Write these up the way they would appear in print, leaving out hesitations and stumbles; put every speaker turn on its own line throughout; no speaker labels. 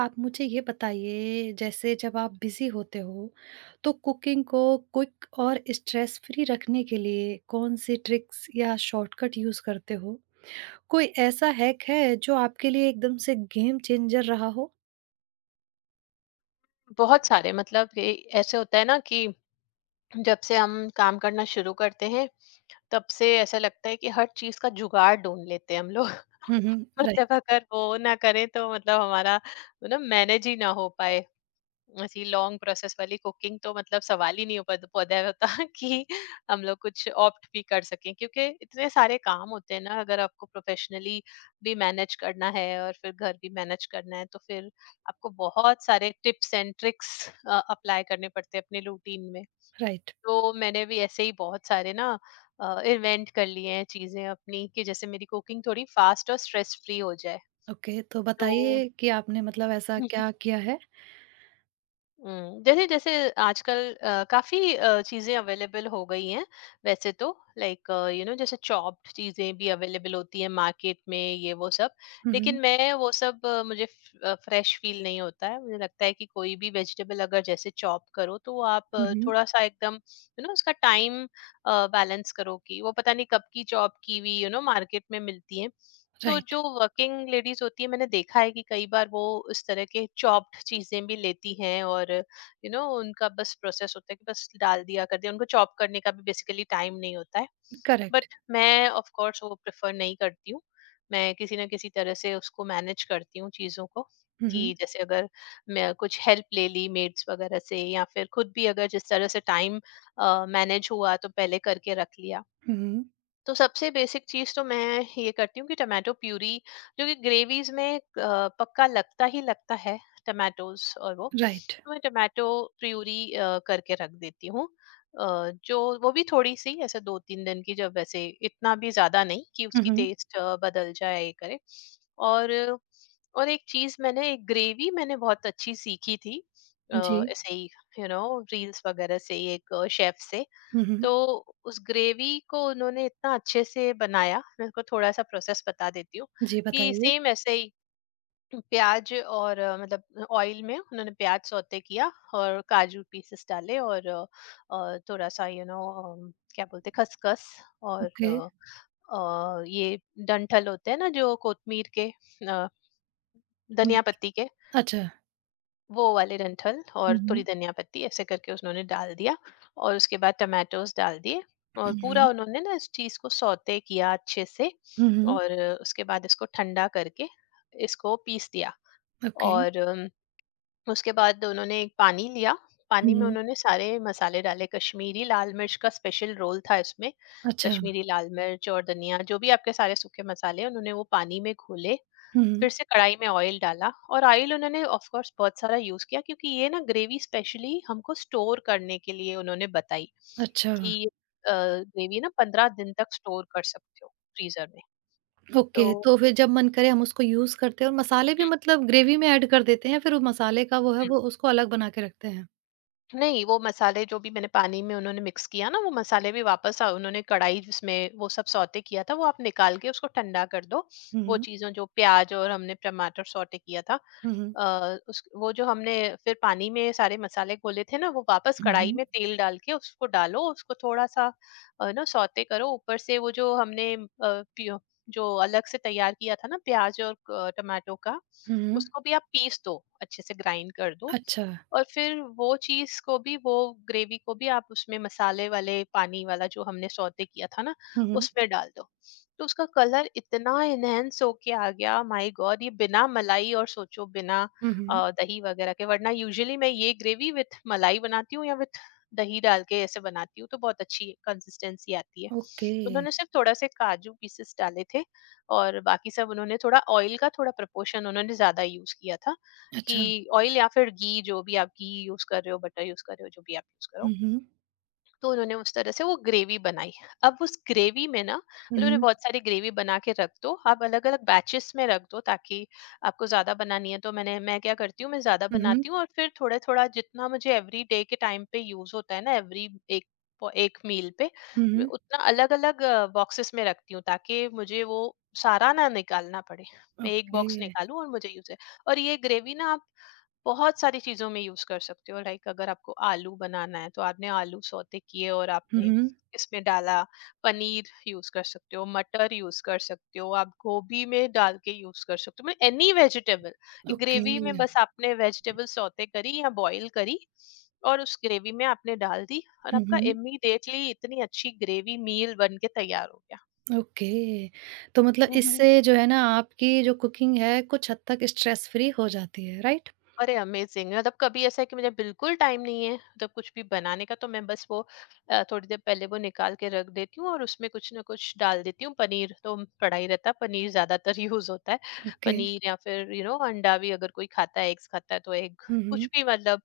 आप मुझे ये बताइए जैसे जब आप बिज़ी होते हो, तो कुकिंग को क्विक और स्ट्रेस फ्री रखने के लिए कौन-सी ट्रिक्स या शॉर्टकट यूज़ करते हो? कोई ऐसा हैक है जो आपके लिए एकदम से गेम चेंजर रहा हो?
बहुत सारे मतलब ये ऐसे होता है ना कि जब से हम काम करना शुरू करते हैं तब से ऐसा लगता है कि हर चीज का जुगाड़ ढूंढ लेते हैं हम लोग।
हुँ, हुँ। राइट,
मतलब अगर वो ना करें तो मतलब हमारा ना मैनेज ही ना हो पाए। ऐसी लॉन्ग प्रोसेस वाली कुकिंग तो मतलब सवाल ही नहीं पैदा होता कि हम लोग कुछ ऑप्ट भी कर सकें, क्योंकि इतने सारे काम होते हैं ना। अगर आपको प्रोफेशनली भी मैनेज करना है और फिर घर भी मैनेज करना है तो फिर आपको बहुत सारे टिप्स एंड ट्रिक्स अप्लाई करने पड़ते हैं अपने रूटीन में।
राइट।
तो मैंने भी ऐसे ही बहुत सारे ना इन्वेंट कर लिए हैं चीजें अपनी कि जैसे मेरी कुकिंग थोड़ी फास्ट और स्ट्रेस फ्री हो जाए।
ओके, तो
तो
बताइए कि आपने मतलब ऐसा क्या किया है?
जैसे जैसे आजकल काफ़ी चीज़ें अवेलेबल हो गई हैं। वैसे तो लाइक यू नो जैसे चॉप्ड चीज़ें भी अवेलेबल होती हैं मार्केट में, ये वो सब।
हुँ,
लेकिन
हुँ।
मैं वो सब, मुझे फ्रेश फ़ील नहीं होता है। मुझे लगता है कि कोई भी वेजिटेबल अगर जैसे चॉप करो, तो वो आप
हुँ, हुँ।
थोड़ा-सा एकदम यू नो उसका टाइम बैलेंस करो कि वो पता नहीं कब की चॉप की हुई यू नो मार्केट में मिलती हैं। तो
राइट,
जो वर्किंग लेडीज होती है मैंने देखा है कि कई बार वो इस तरह के चॉप्ड चीजें भी लेती हैं, और यू नो उनका बस प्रोसेस होता है कि बस डाल दिया, कर दिया। उनको चॉप करने का भी बेसिकली टाइम नहीं होता है।
करेक्ट।
बट मैं ऑफ कोर्स वो प्रेफर नहीं करती हूँ। मैं किसी ना किसी तरह से उसको मैनेज करती हूँ चीजों को।
हुँ, हुँ।
कि जैसे अगर मैं कुछ हेल्प ले ली मेड्स वगैरह से, या फिर खुद भी अगर जिस तरह से टाइम मैनेज हुआ तो पहले करके रख लिया।
हुँ, हुँ।
तो सबसे बेसिक चीज तो मैं ये करती हूँ कि टमाटो प्यूरी जो कि ग्रेवीज में पक्का लगता ही लगता है, टमाटोज और वो।
राइट।
तो मैं टमाटो प्यूरी करके रख देती हूँ। अ, जो वो भी थोड़ी सी ऐसे दो तीन दिन की, जब वैसे इतना भी ज्यादा नहीं कि
हुँ,
उसकी
हुँ।
टेस्ट बदल जाए ये करे। और और एक चीज, मैंने एक ग्रेवी मैंने बहुत अच्छी सीखी थी
जी।
ऐसे ही यू नो रील्स वगैरह से ही एक शेफ से।
हुँ, हुँ।
तो उस ग्रेवी को उन्होंने इतना अच्छे से बनाया, मैं आपको थोड़ा-सा प्रोसेस बता देती हूँ।
जी,
कि
बताइए।
सेम ऐसे ही प्याज़ और मतलब ऑयल में उन्होंने प्याज़ सौते किया और काजू पीसेस डाले, और थोड़ा-सा यू नो क्या बोलते हैं खसखस, और
ओके।
ये डंठल होते हैं ना, जो कोतमीर के अ,
हुँ।
धनिया पत्ती के,
अच्छा।
वो वाले डंठल
हुँ,
और थोड़ी
हुँ।
धनिया पत्ती, ऐसे करके उन्होंने डाल दिया। और उसके बाद टमाटोज डाल दिए, और
हुँ,
पूरा
हुँ।
उन्होंने ना इस चीज को सौते किया अच्छे से।
हुँ, हुँ।
और उसके बाद इसको ठंडा करके इसको पीस दिया।
ओके।
और उसके बाद उन्होंने एक पानी लिया, पानी में
हुँ,
उन्होंने सारे मसाले डाले। कश्मीरी लाल मिर्च का स्पेशल रोल था इसमें।
अच्छा।
कश्मीरी लाल मिर्च और धनिया, जो भी आपके सारे सूखे मसाले हैं, उन्होंने वो पानी में घोले।
हुँ,
फिर
हुँ।
से कढ़ाई में ऑयल डाला, और ऑयल उन्होंने ऑफ कोर्स बहुत सारा यूज किया, क्योंकि ये ना ग्रेवी स्पेशली हमको स्टोर करने के लिए उन्होंने बताई
अच्छा,
कि ये ग्रेवी ना 15 दिन तक स्टोर कर सकते हो, फ्रीजर में।
ओके।
तो
तो फिर जब मन करे हम उसको यूज़ करते हैं और मसाले भी
हम्म,
मतलब ग्रेवी में ऐड कर देते हैं, फिर वो मसाले का वो है
हम्म।
वो उसको अलग बना के रखते हैं।
नहीं वो मसाले जो भी मैंने पानी में उन्होंने मिक्स किया ना, वो मसाले भी वापस उन्होंने कढ़ाई जिसमें वो सब सौते किया था वो आप निकाल के उसको ठंडा कर दो।
हुँ,
वो
हुँ।
चीजों जो प्याज और हमने टमाटर सौते किया था,
हुँ, हुँ।
उस वो जो हमने फिर पानी में सारे मसाले घोले थे ना, वो वापस
हुँ,
कढ़ाई
हुँ।
में तेल डाल के उसको डालो, उसको थोड़ा सा ना सौते करो। ऊपर से वो जो हमने जो अलग से तैयार किया था ना, प्याज और टमाटो का,
हुँ, हुँ।
उसको भी आप पीस दो, अच्छे से ग्राइंड कर दो।
अच्छा।
और फिर वो चीज़ को भी वो ग्रेवी को भी आप उसमें मसाले वाले पानी वाला जो हमने सौते किया था ना,
हुँ, हुँ।
उसमें डाल दो। तो उसका कलर इतना एनहेंस होके आ गया, माय गॉड! ये बिना मलाई और सोचो बिना
हुँ, हुँ।
दही वगैरह के, वरना यूजुअली मैं ये ग्रेवी विथ मलाई बनाती हूँ या विथ दही डाल के ऐसे बनाती हूँ तो बहुत अच्छी कंसिस्टेंसी आती है।
ओके।
उन्होंने सिर्फ थोड़ा से काजू पीसेस डाले थे, और बाकी सब उन्होंने थोड़ा ऑयल का थोड़ा प्रपोर्शन उन्होंने ज्यादा यूज किया था।
अच्छा।
कि ऑयल या फिर घी, जो भी आप घी यूज कर रहे हो, बटर यूज कर रहे हो, जो भी आप यूज करो।
हुँ, हुँ।
तो उन्होंने उस तरह से वो ग्रेवी बनाई। अब उस ग्रेवी में ना
हुँ,
उन्होंने
हुँ।
बहुत सारी ग्रेवी बना के रख दो, आप अलग अलग बैचेस में रख दो, ताकि आपको ज्यादा बनानी है तो मैं क्या करती हूँ, मैं ज्यादा
हुँ, हुँ।
बनाती हूँ और फिर थोड़ा थोड़ा जितना मुझे एवरी डे के टाइम पे यूज होता है ना, एवरी एक एक मील पे
हुँ,
मैं
हुँ।
उतना अलग अलग बॉक्सेस में रखती हूँ, ताकि मुझे वो सारा ना निकालना पड़े। मैं एक
ओके।
बॉक्स निकालूं और मुझे यूज है। और ये ग्रेवी ना आप बहुत सारी चीज़ों में यूज़ कर सकते हो। लाइक अगर आपको आलू बनाना है, तो आपने आलू सौते किए और
हुँ,
आपने
हुँ।
इसमें डाला। पनीर यूज़ कर सकते हो, मटर यूज़ कर सकते हो, आप गोभी में डाल के यूज़ कर सकते हो, मतलब एनी वेजिटेबल
ओके।
ग्रेवी में। बस आपने वेजिटेबल सौते करी या बॉईल करी और उस ग्रेवी में आपने डाल दी, और
हुँ,
आपका
हुँ।
इमीडिएटली इतनी अच्छी ग्रेवी मील बन के तैयार हो गया।
ओके। तो मतलब इससे जो है ना आपकी जो कुकिंग है कुछ हद तक स्ट्रेस फ्री हो जाती है, राइट?
अरे अमेजिंग! मतलब कभी ऐसा है कि मुझे बिल्कुल टाइम नहीं है, मतलब कुछ भी बनाने का, तो मैं बस वो थोड़ी देर पहले वो निकाल के रख देती हूँ और उसमें कुछ ना कुछ डाल देती हूँ। पनीर तो पड़ा ही रहता है, पनीर ज़्यादातर यूज़ होता है।
ओके।
पनीर या फिर यू नो अंडा भी अगर कोई खाता है, एग्स खाता है तो एग,
हुँ,
कुछ
हुँ।
भी मतलब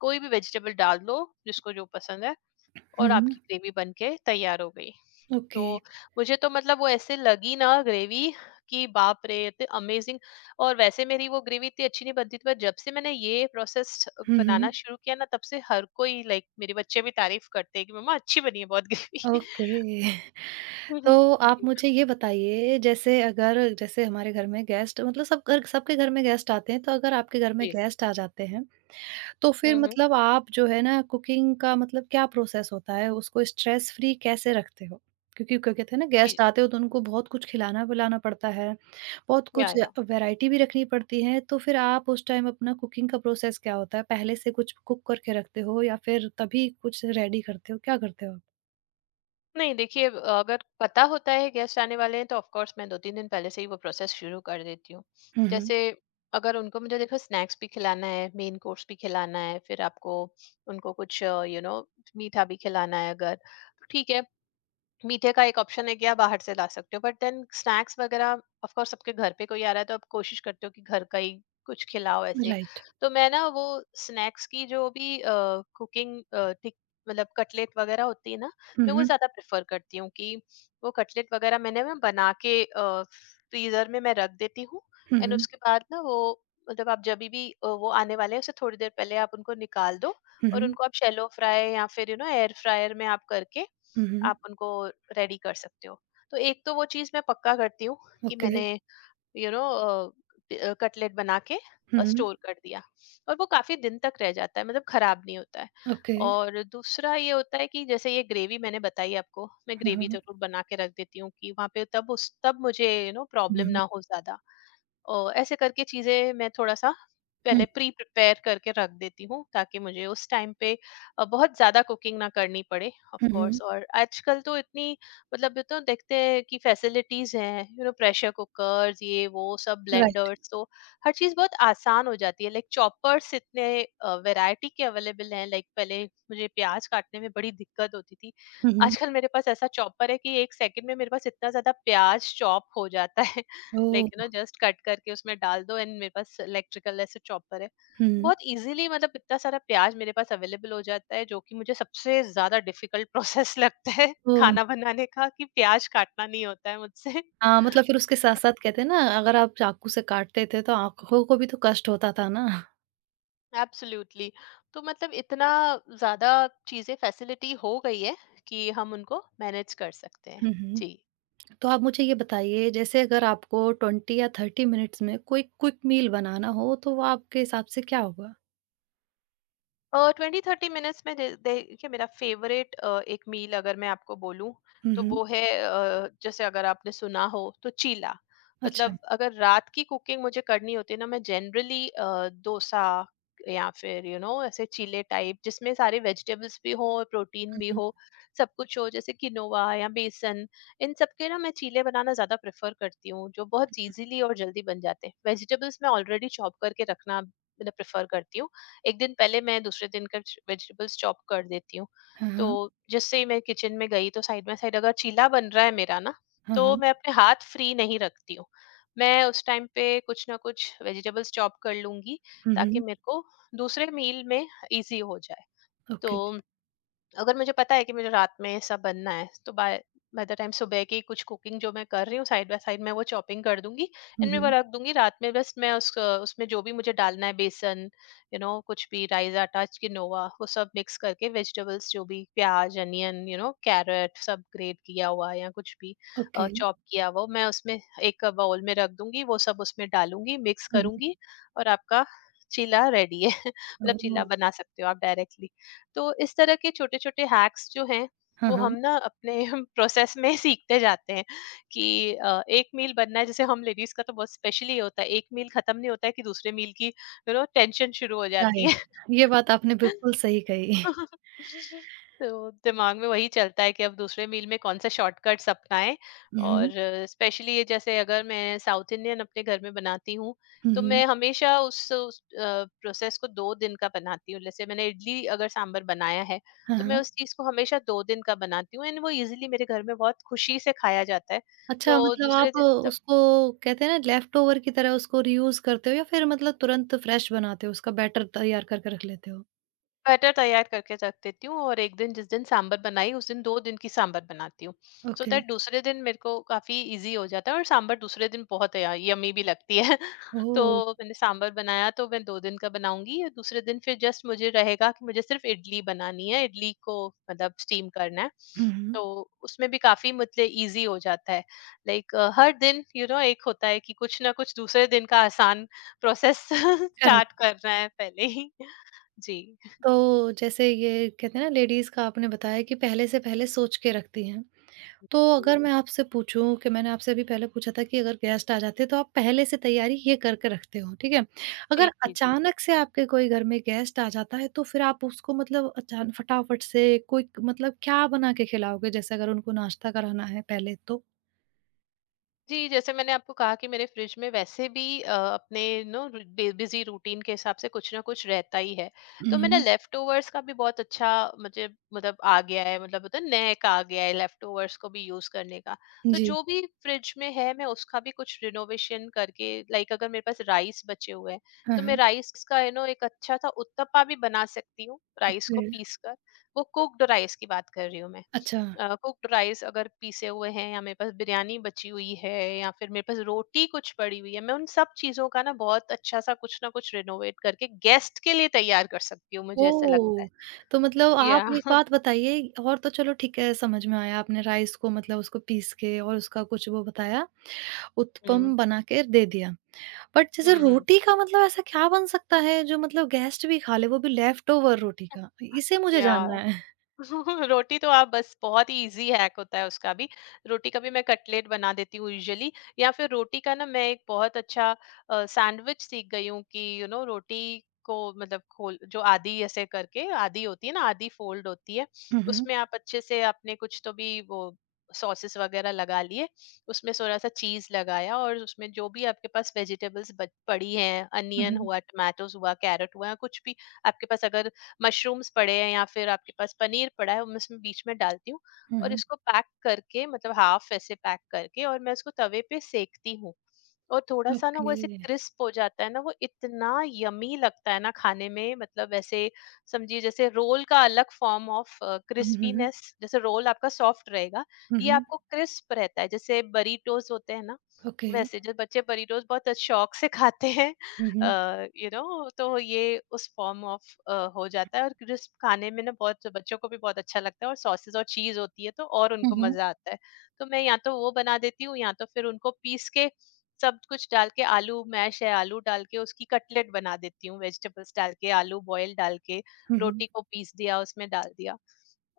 कोई भी वेजिटेबल डाल दो, जिसको जो पसंद है,
हुँ,
और आपकी
हुँ।
ग्रेवी बन के तैयार हो गई। तो
ओके।
मुझे तो मतलब वो ऐसे लगी ना ग्रेवी, कि बाप रे! इतने अमेज़िंग। और वैसे मेरी वो ग्रेवी इतनी अच्छी नहीं बनती थी, पर जब से मैंने ये प्रोसेस्ड
हुँ, हुँ।
बनाना शुरू किया ना, तब से हर कोई लाइक मेरे बच्चे भी तारीफ़ करते हैं कि मम्मा अच्छी बनी है बहुत ग्रेवी।
ओके।
हुँ,
तो
हुँ।
आप
जी,
मुझे ये बताइए जैसे अगर जैसे हमारे घर में गेस्ट मतलब सब घर सबके घर में गेस्ट आते हैं, तो अगर आपके घर में
जी।
गेस्ट आ जाते हैं तो
हुँ,
फिर
हुँ।
मतलब आप जो है ना कुकिंग का मतलब क्या प्रोसेस होता है? उसको स्ट्रेस फ्री कैसे रखते हो? क्योंकि क्या कहते हैं ना
जी।
गेस्ट आते हो तो उनको बहुत कुछ खिलाना-पिलाना पड़ता है, बहुत
या,
कुछ
या।
वैरायटी भी रखनी पड़ती है, तो फिर आप उस टाइम अपना कुकिंग का प्रोसेस क्या होता है? पहले से कुछ कुक करके रखते हो या फिर तभी कुछ रेडी करते हो? क्या करते हो आप?
नहीं देखिए, अब अगर पता होता है गेस्ट आने वाले हैं तो ऑफ कोर्स मैं 2-3 दिन पहले से ही वो प्रोसेस शुरू कर देती हूँ।
हुँ, हुँ।
जैसे अगर उनको मुझे देखो स्नैक्स भी खिलाना है, मेन कोर्स भी खिलाना है, फिर आपको उनको कुछ यू नो मीठा भी खिलाना है अगर, तो ठीक है। मीठे का एक ऑप्शन है कि आप बाहर से ला सकते हो, बट देन स्नैक्स वगैरह ऑफ कोर्स सबके घर पे कोई आ रहा है तो आप कोशिश करते हो कि घर का ही कुछ खिलाओ ऐसे।
राइट।
तो मैं ना वो स्नैक्स की जो भी कुकिंग मतलब कटलेट वगैरह होती है ना,
हुँ,
मैं वो
हुँ।
ज्यादा प्रेफर करती हूँ कि वो कटलेट वगैरह मैंने मैं बना के फ्रीजर में मैं रख देती हूँ।
हुँ,
एंड
हुँ।
उसके बाद ना वो मतलब आप जब भी वो आने वाले हैं उससे थोड़ी देर पहले आप उनको निकाल दो,
हुँ,
और
हुँ।
उनको आप शेलो फ्राई या फिर यू नो एयर फ्रायर में आप करके
हुँ, हुँ।
आप उनको रेडी कर सकते हो। तो एक तो वो चीज़ मैं पक्का करती हूँ कि
ओके।
मैंने यू नो कटलेट बना के
हुँ,
और
हुँ।
स्टोर कर दिया, और वो काफ़ी दिन तक रह जाता है, मतलब खराब नहीं होता है।
ओके।
और दूसरा ये होता है कि जैसे ये ग्रेवी मैंने बताई आपको, मैं
हाँ, हाँ,
ग्रेवी
हाँ।
ज़रूर बना के रख देती हूँ कि वहाँ पे तब उस तब मुझे यू नो
हुँ,
प्रॉब्लम ना
हुँ।
हो ज़्यादा। ऐसे करके चीज़ें मैं थोड़ा-सा पहले
हुँ,
प्री प्रिपेयर करके रख देती हूँ, ताकि मुझे उस टाइम पे बहुत ज़्यादा कुकिंग ना करनी पड़े ऑफ
हुँ,
कोर्स।
हुँ।
और आजकल तो इतनी मतलब ये तो देखते हैं कि फैसिलिटीज़ हैं, यू नो प्रेशर कुकर्स, ये वो सब,
राइट।
ब्लेंडर्स, तो हर चीज़ बहुत आसान हो जाती है। लाइक चॉपर्स इतने वैरायटी के अवेलेबल हैं, लाइक पहले मुझे प्याज काटने में बड़ी दिक्कत होती थी।
हुँ, हुँ।
आजकल मेरे पास ऐसा चॉपर है कि 1 सेकंड में मेरे पास इतना ज़्यादा प्याज चॉप हो जाता है, like you know
oh!
Just cut करके उसमें डाल दो, एंड मेरे पास इलेक्ट्रिकल ऐसे चॉपर है।
हुँ।
बहुत इजीली मतलब इतना सारा प्याज मेरे पास अवेलेबल हो जाता है, जो कि मुझे सबसे ज्यादा डिफिकल्ट प्रोसेस लगता है
ओह!
खाना बनाने का कि प्याज काटना नहीं होता है मुझसे।
हाँ, मतलब फिर उसके साथ-साथ कहते हैं ना, अगर आप चाकू से काटते थे तो आँखों को भी तो कष्ट होता था ना।
एब्सोल्युटली। तो मतलब इतना ज्यादा चीजें फैसिलिटी हो गई है कि हम उनको मैनेज कर सकते हैं।
हुँ, हुँ।
जी।
तो आप मुझे ये बताइए जैसे अगर आपको 20 या 30 मिनट्स में कोई क्विक मील बनाना हो तो वो आपके हिसाब से क्या होगा?
20-30 मिनट्स में देखिए, मेरा फेवरेट एक मील अगर मैं आपको बोलूं
हुँ,
तो
हुँ।
वो है जैसे अगर आपने सुना हो तो चीला।
अच्छा।
मतलब
हुँ,
अगर रात की कुकिंग मुझे करनी होती है ना मैं जनरली डोसा या फिर यू you नो know, ऐसे चीले टाइप जिसमें सारे वेजिटेबल्स भी हो और प्रोटीन भी
हुँ।
हो, सब कुछ हो जैसे किनोवा या बेसन। इन सब के ना मैं चीले बनाना ज्यादा प्रेफर करती हूँ जो बहुत इजीली और जल्दी बन जाते हैं। वेजिटेबल्स मैं ऑलरेडी चॉप करके रखना मतलब प्रेफर करती हूँ। एक दिन पहले मैं दूसरे दिन का वेजिटेबल्स चॉप कर देती हूँ।
हाँ,
तो
हाँ।
जिससे ही मैं किचन में गई तो साइड बाय साइड अगर चीला बन रहा है मेरा ना,
हाँ,
तो
हाँ।
मैं अपने हाथ फ्री नहीं रखती हूँ। मैं उस टाइम पे कुछ ना कुछ वेजिटेबल्स चॉप कर लूंगी
हुँ,
ताकि
हुँ।
मेरे को दूसरे मील में इजी हो जाए। तो
ओके।
अगर मुझे पता है कि मुझे रात में सब बनना है तो बाय बाय द टाइम सुबह की कुछ कुकिंग जो मैं कर रही हूँ साइड बाय साइड में वो चॉपिंग कर दूंगी।
हुँ,
इनमें वो
हुँ।
रख दूंगी। रात में बस मैं उस उसमें जो भी मुझे डालना है बेसन, कुछ भी राइस आटा किनोवा वो सब मिक्स करके, वेजिटेबल्स जो भी प्याज अनियन, कैरेट सब ग्रेट किया हुआ या कुछ भी
ओके।
चॉप किया हुआ मैं उसमें एक बाउल में रख दूंगी। वो सब उसमें डालूंगी मिक्स
हुँ, हुँ।
करूंगी और आपका चीला रेडी है। मतलब चीला
ओह!
बना सकते हो आप डायरेक्टली। तो इस तरह के छोटे-छोटे हैक्स जो हैं
हाँ,
वो हम
हाँ।
ना अपने प्रोसेस में सीखते जाते हैं कि एक मील बनना है। जैसे हम लेडीज़ का तो बहुत स्पेशली होता है, एक मील खत्म नहीं होता है कि दूसरे मील की यू नो टेंशन शुरू हो जाती
राइट।
है।
ये बात आपने बिल्कुल सही कही।
तो दिमाग में वही चलता है कि अब दूसरे मील में कौन सा शॉर्टकट्स अपनाएं।
हुँ, हुँ।
और स्पेशली ये जैसे अगर मैं साउथ इंडियन अपने घर में बनाती हूँ
हुँ,
तो
हुँ।
मैं हमेशा उस प्रोसेस को दो दिन का बनाती हूँ। जैसे मैंने इडली अगर सांभर बनाया है
हाँ,
तो मैं
हाँ।
उस चीज को हमेशा दो दिन का बनाती हूँ एंड वो इजिली मेरे घर में बहुत खुशी से खाया जाता है।
अच्छा,
तो
मतलब
दूसरे
आप
दिन तो
उसको कहते हैं ना लेफ्टओवर की तरह उसको रीयूज़ करते हो या फिर मतलब तुरंत फ्रेश बनाते हो, उसका बैटर तैयार करके रख लेते हो?
बैटर तैयार करके रख देती हूँ और एक दिन जिस दिन सांभर बनाई उस दिन 2 दिन की सांभर बनाती हूँ। So
okay.
दैट दूसरे दिन मेरे को काफ़ी ईज़ी हो जाता है और सांभर दूसरे दिन बहुत या यम्मी भी लगती है।
ओह!
तो मैंने सांभर बनाया तो मैं 2 दिन का बनाऊँगी और दूसरे दिन फिर जस्ट मुझे रहेगा कि मुझे सिर्फ़ इडली बनानी है, इडली को मतलब स्टीम करना है।
हुँ, हुँ।
तो उसमें भी काफ़ी मतलब ईज़ी हो जाता है। लाइक हर दिन यू you नो know, एक होता है कि कुछ ना कुछ दूसरे दिन का आसान प्रोसेस स्टार्ट
करेक्ट।
करना है पहले ही। जी।
तो जैसे ये कहते हैं ना लेडीज़ का आपने बताया कि पहले से पहले सोच के रखती हैं। तो अगर मैं आपसे पूछूँ कि मैंने आपसे अभी पहले पूछा था कि अगर गेस्ट आ जाते हैं, तो आप पहले से तैयारी ये करके रखते हो, ठीक है?
जी,
अगर
जी, जी।
अचानक से आपके कोई घर में गेस्ट आ जाता है, तो फिर आप उसको मतलब अचान फटाफट से क्विक मतलब क्या बना के खिलाओगे? जैसे अगर उनको नाश्ता कराना है पहले तो?
जी, जैसे मैंने आपको कहा कि मेरे फ्रिज में वैसे भी अपने नो बि बिज़ी रूटीन के हिसाब से कुछ ना कुछ रहता ही है। तो मैंने
हुँ।
लेफ्टओवर्स का भी बहुत अच्छा मुझे मतलब आ गया है, मतलब होता है ना नेक आ गया है लेफ्टओवर्स को भी यूज़ करने का। तो
जी।
जो भी फ्रिज में है मैं उसका भी कुछ रिनोवेशन करके, लाइक अगर मेरे पास राइस बचे हुए हैं,
हाँ,
तो मैं
हाँ।
राइस का यू नो एक अच्छा-सा उत्तपा भी बना सकती हूँ, राइस को
ओके।
पीस कर। वो कुक्ड राइस की बात कर रही हूँ मैं।
अच्छा।
कुक्ड राइस अगर पीसे हुए हैं या मेरे पास बिरयानी बची हुई है या फिर मेरे पास रोटी कुछ पड़ी हुई है, मैं उन सब चीजों का ना बहुत अच्छा सा कुछ ना कुछ रिनोवेट करके गेस्ट के लिए तैयार कर सकती हूँ, मुझे ऐसा लगता है।
ओह! तो मतलब
या
आप एक बात बताइए और तो चलो ठीक है समझ में आया आपने राइस को मतलब उसको पीस के और उसका कुछ वो बताया
हम्म
उत्पम बना के दे दिया। बट जैसे
हम्म हम्म
रोटी का मतलब ऐसा क्या बन सकता है जो मतलब गेस्ट भी खा ले, वो भी लेफ्टओवर रोटी का? इसे मुझे
या
जानना है।
रोटी तो आप बस बहुत ही इजी हैक होता है उसका भी। रोटी का भी मैं कटलेट बना देती हूँ यूजुअली, या फिर रोटी का ना मैं एक बहुत अच्छा सैंडविच सीख गई हूँ कि यू नो रोटी को मतलब खोल जो आधी ऐसे करके, आधी होती है ना आधी फोल्ड होती है,
हुँ, हुँ।
उसमें आप अच्छे से आपने कुछ तो भी वो सॉसेस वगैरह लगा लिए, उसमें थोड़ा-सा चीज़ लगाया और उसमें जो भी आपके पास वेजिटेबल्स बच पड़ी हैं,
हुँ,
अनियन
हुँ।
हुआ, टोमेटोज़ हुआ, कैरट हुआ, कुछ भी आपके पास अगर मशरूम्स पड़े हैं या फिर आपके पास पनीर पड़ा है, मैं उसमें बीच में डालती हूँ
हुँ,
और
हुँ।
इसको पैक करके मतलब हाफ ऐसे पैक करके और मैं उसको तवे पे सेकती हूँ। और थोड़ा-सा ना
ओके।
वो ऐसे क्रिस्प हो जाता है ना, वो इतना यम्मी लगता है ना खाने में मतलब ऐसे समझिए जैसे रोल का अलग फॉर्म ऑफ
हुँ, हुँ,
क्रिस्पीनेस, जैसे रोल आपका सॉफ्ट रहेगा,
हुँ,
ये
हुँ।
आपको क्रिस्प रहता है। जैसे बरीटोज़ होते हैं ना,
ओके।
वैसे जो बच्चे बरीटोज़ बहुत शौक से खाते हैं
हुँ, हुँ।
You know. तो ये उस फॉर्म ऑफ हो जाता है, और क्रिस्प खाने में ना बहुत बच्चों को भी बहुत अच्छा लगता है और सॉसेज और चीज होती है तो और
हुँ,
उनको
हुँ।
मजा आता है। तो मैं या तो वो बना देती हूँ या तो फिर उनको पीस के सब कुछ डाल के आलू मैश है आलू डाल के उसकी कटलेट बना देती हूँ, वेजिटेबल्स डाल के आलू बॉयल डाल के
हुँ, हुँ।
रोटी को पीस दिया उसमें डाल दिया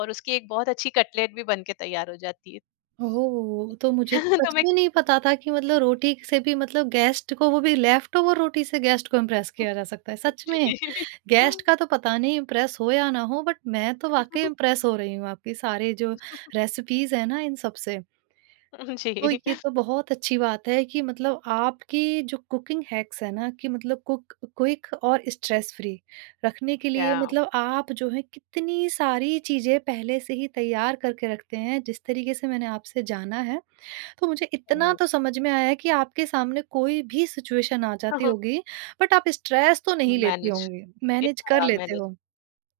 और उसकी एक बहुत अच्छी कटलेट भी बन के तैयार हो जाती है।
ओह! तो मुझे तो
तो
सच
मैं
में नहीं पता था कि मतलब रोटी से भी मतलब गेस्ट को वो भी लेफ्टओवर रोटी से गेस्ट को इम्प्रेस किया जा सकता है। सच में,
जी
गेस्ट का तो पता नहीं इम्प्रेस हो या ना हो बट मैं तो वाक़ई इम्प्रेस हो रही हूँ आपकी सारे जो रेसिपीज़ हैं ना इन सब से। तो
जी
ये तो बहुत अच्छी बात है कि मतलब आपकी जो कुकिंग हैक्स है ना कि मतलब कुक क्विक और स्ट्रेस फ्री रखने के लिए
या
मतलब आप जो है कितनी सारी चीज़ें पहले से ही तैयार करके रखते हैं जिस तरीके से मैंने आपसे जाना है तो मुझे इतना
हम्म।
तो समझ में आया है कि आपके सामने कोई भी सिचुएशन आ जाती होगी बट आप स्ट्रेस तो नहीं लेती
मैनेज,
होंगी मैनेज कर
या
लेते
मैनेज
हो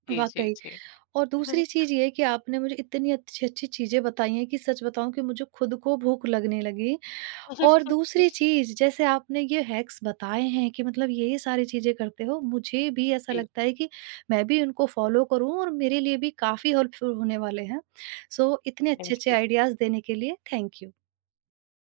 जी, जी,
वाकई
जी।
और दूसरी चीज ये है कि आपने मुझे इतनी अच्छी अच्छी चीजें बताई हैं कि सच बताऊं कि मुझे खुद को भूख लगने लगी और दूसरी चीज़ जैसे आपने ये हैक्स बताए हैं कि मतलब ये सारी चीज़ें करते हो, मुझे भी ऐसा
जी,
लगता है कि मैं भी उनको फ़ॉलो करूँ और मेरे लिए भी काफ़ी हेल्पफुल होने वाले हैं। सो इतने
थैंक
अच्छे-अच्छे
यू।
आइडियाज़ देने के लिए थैंक यू।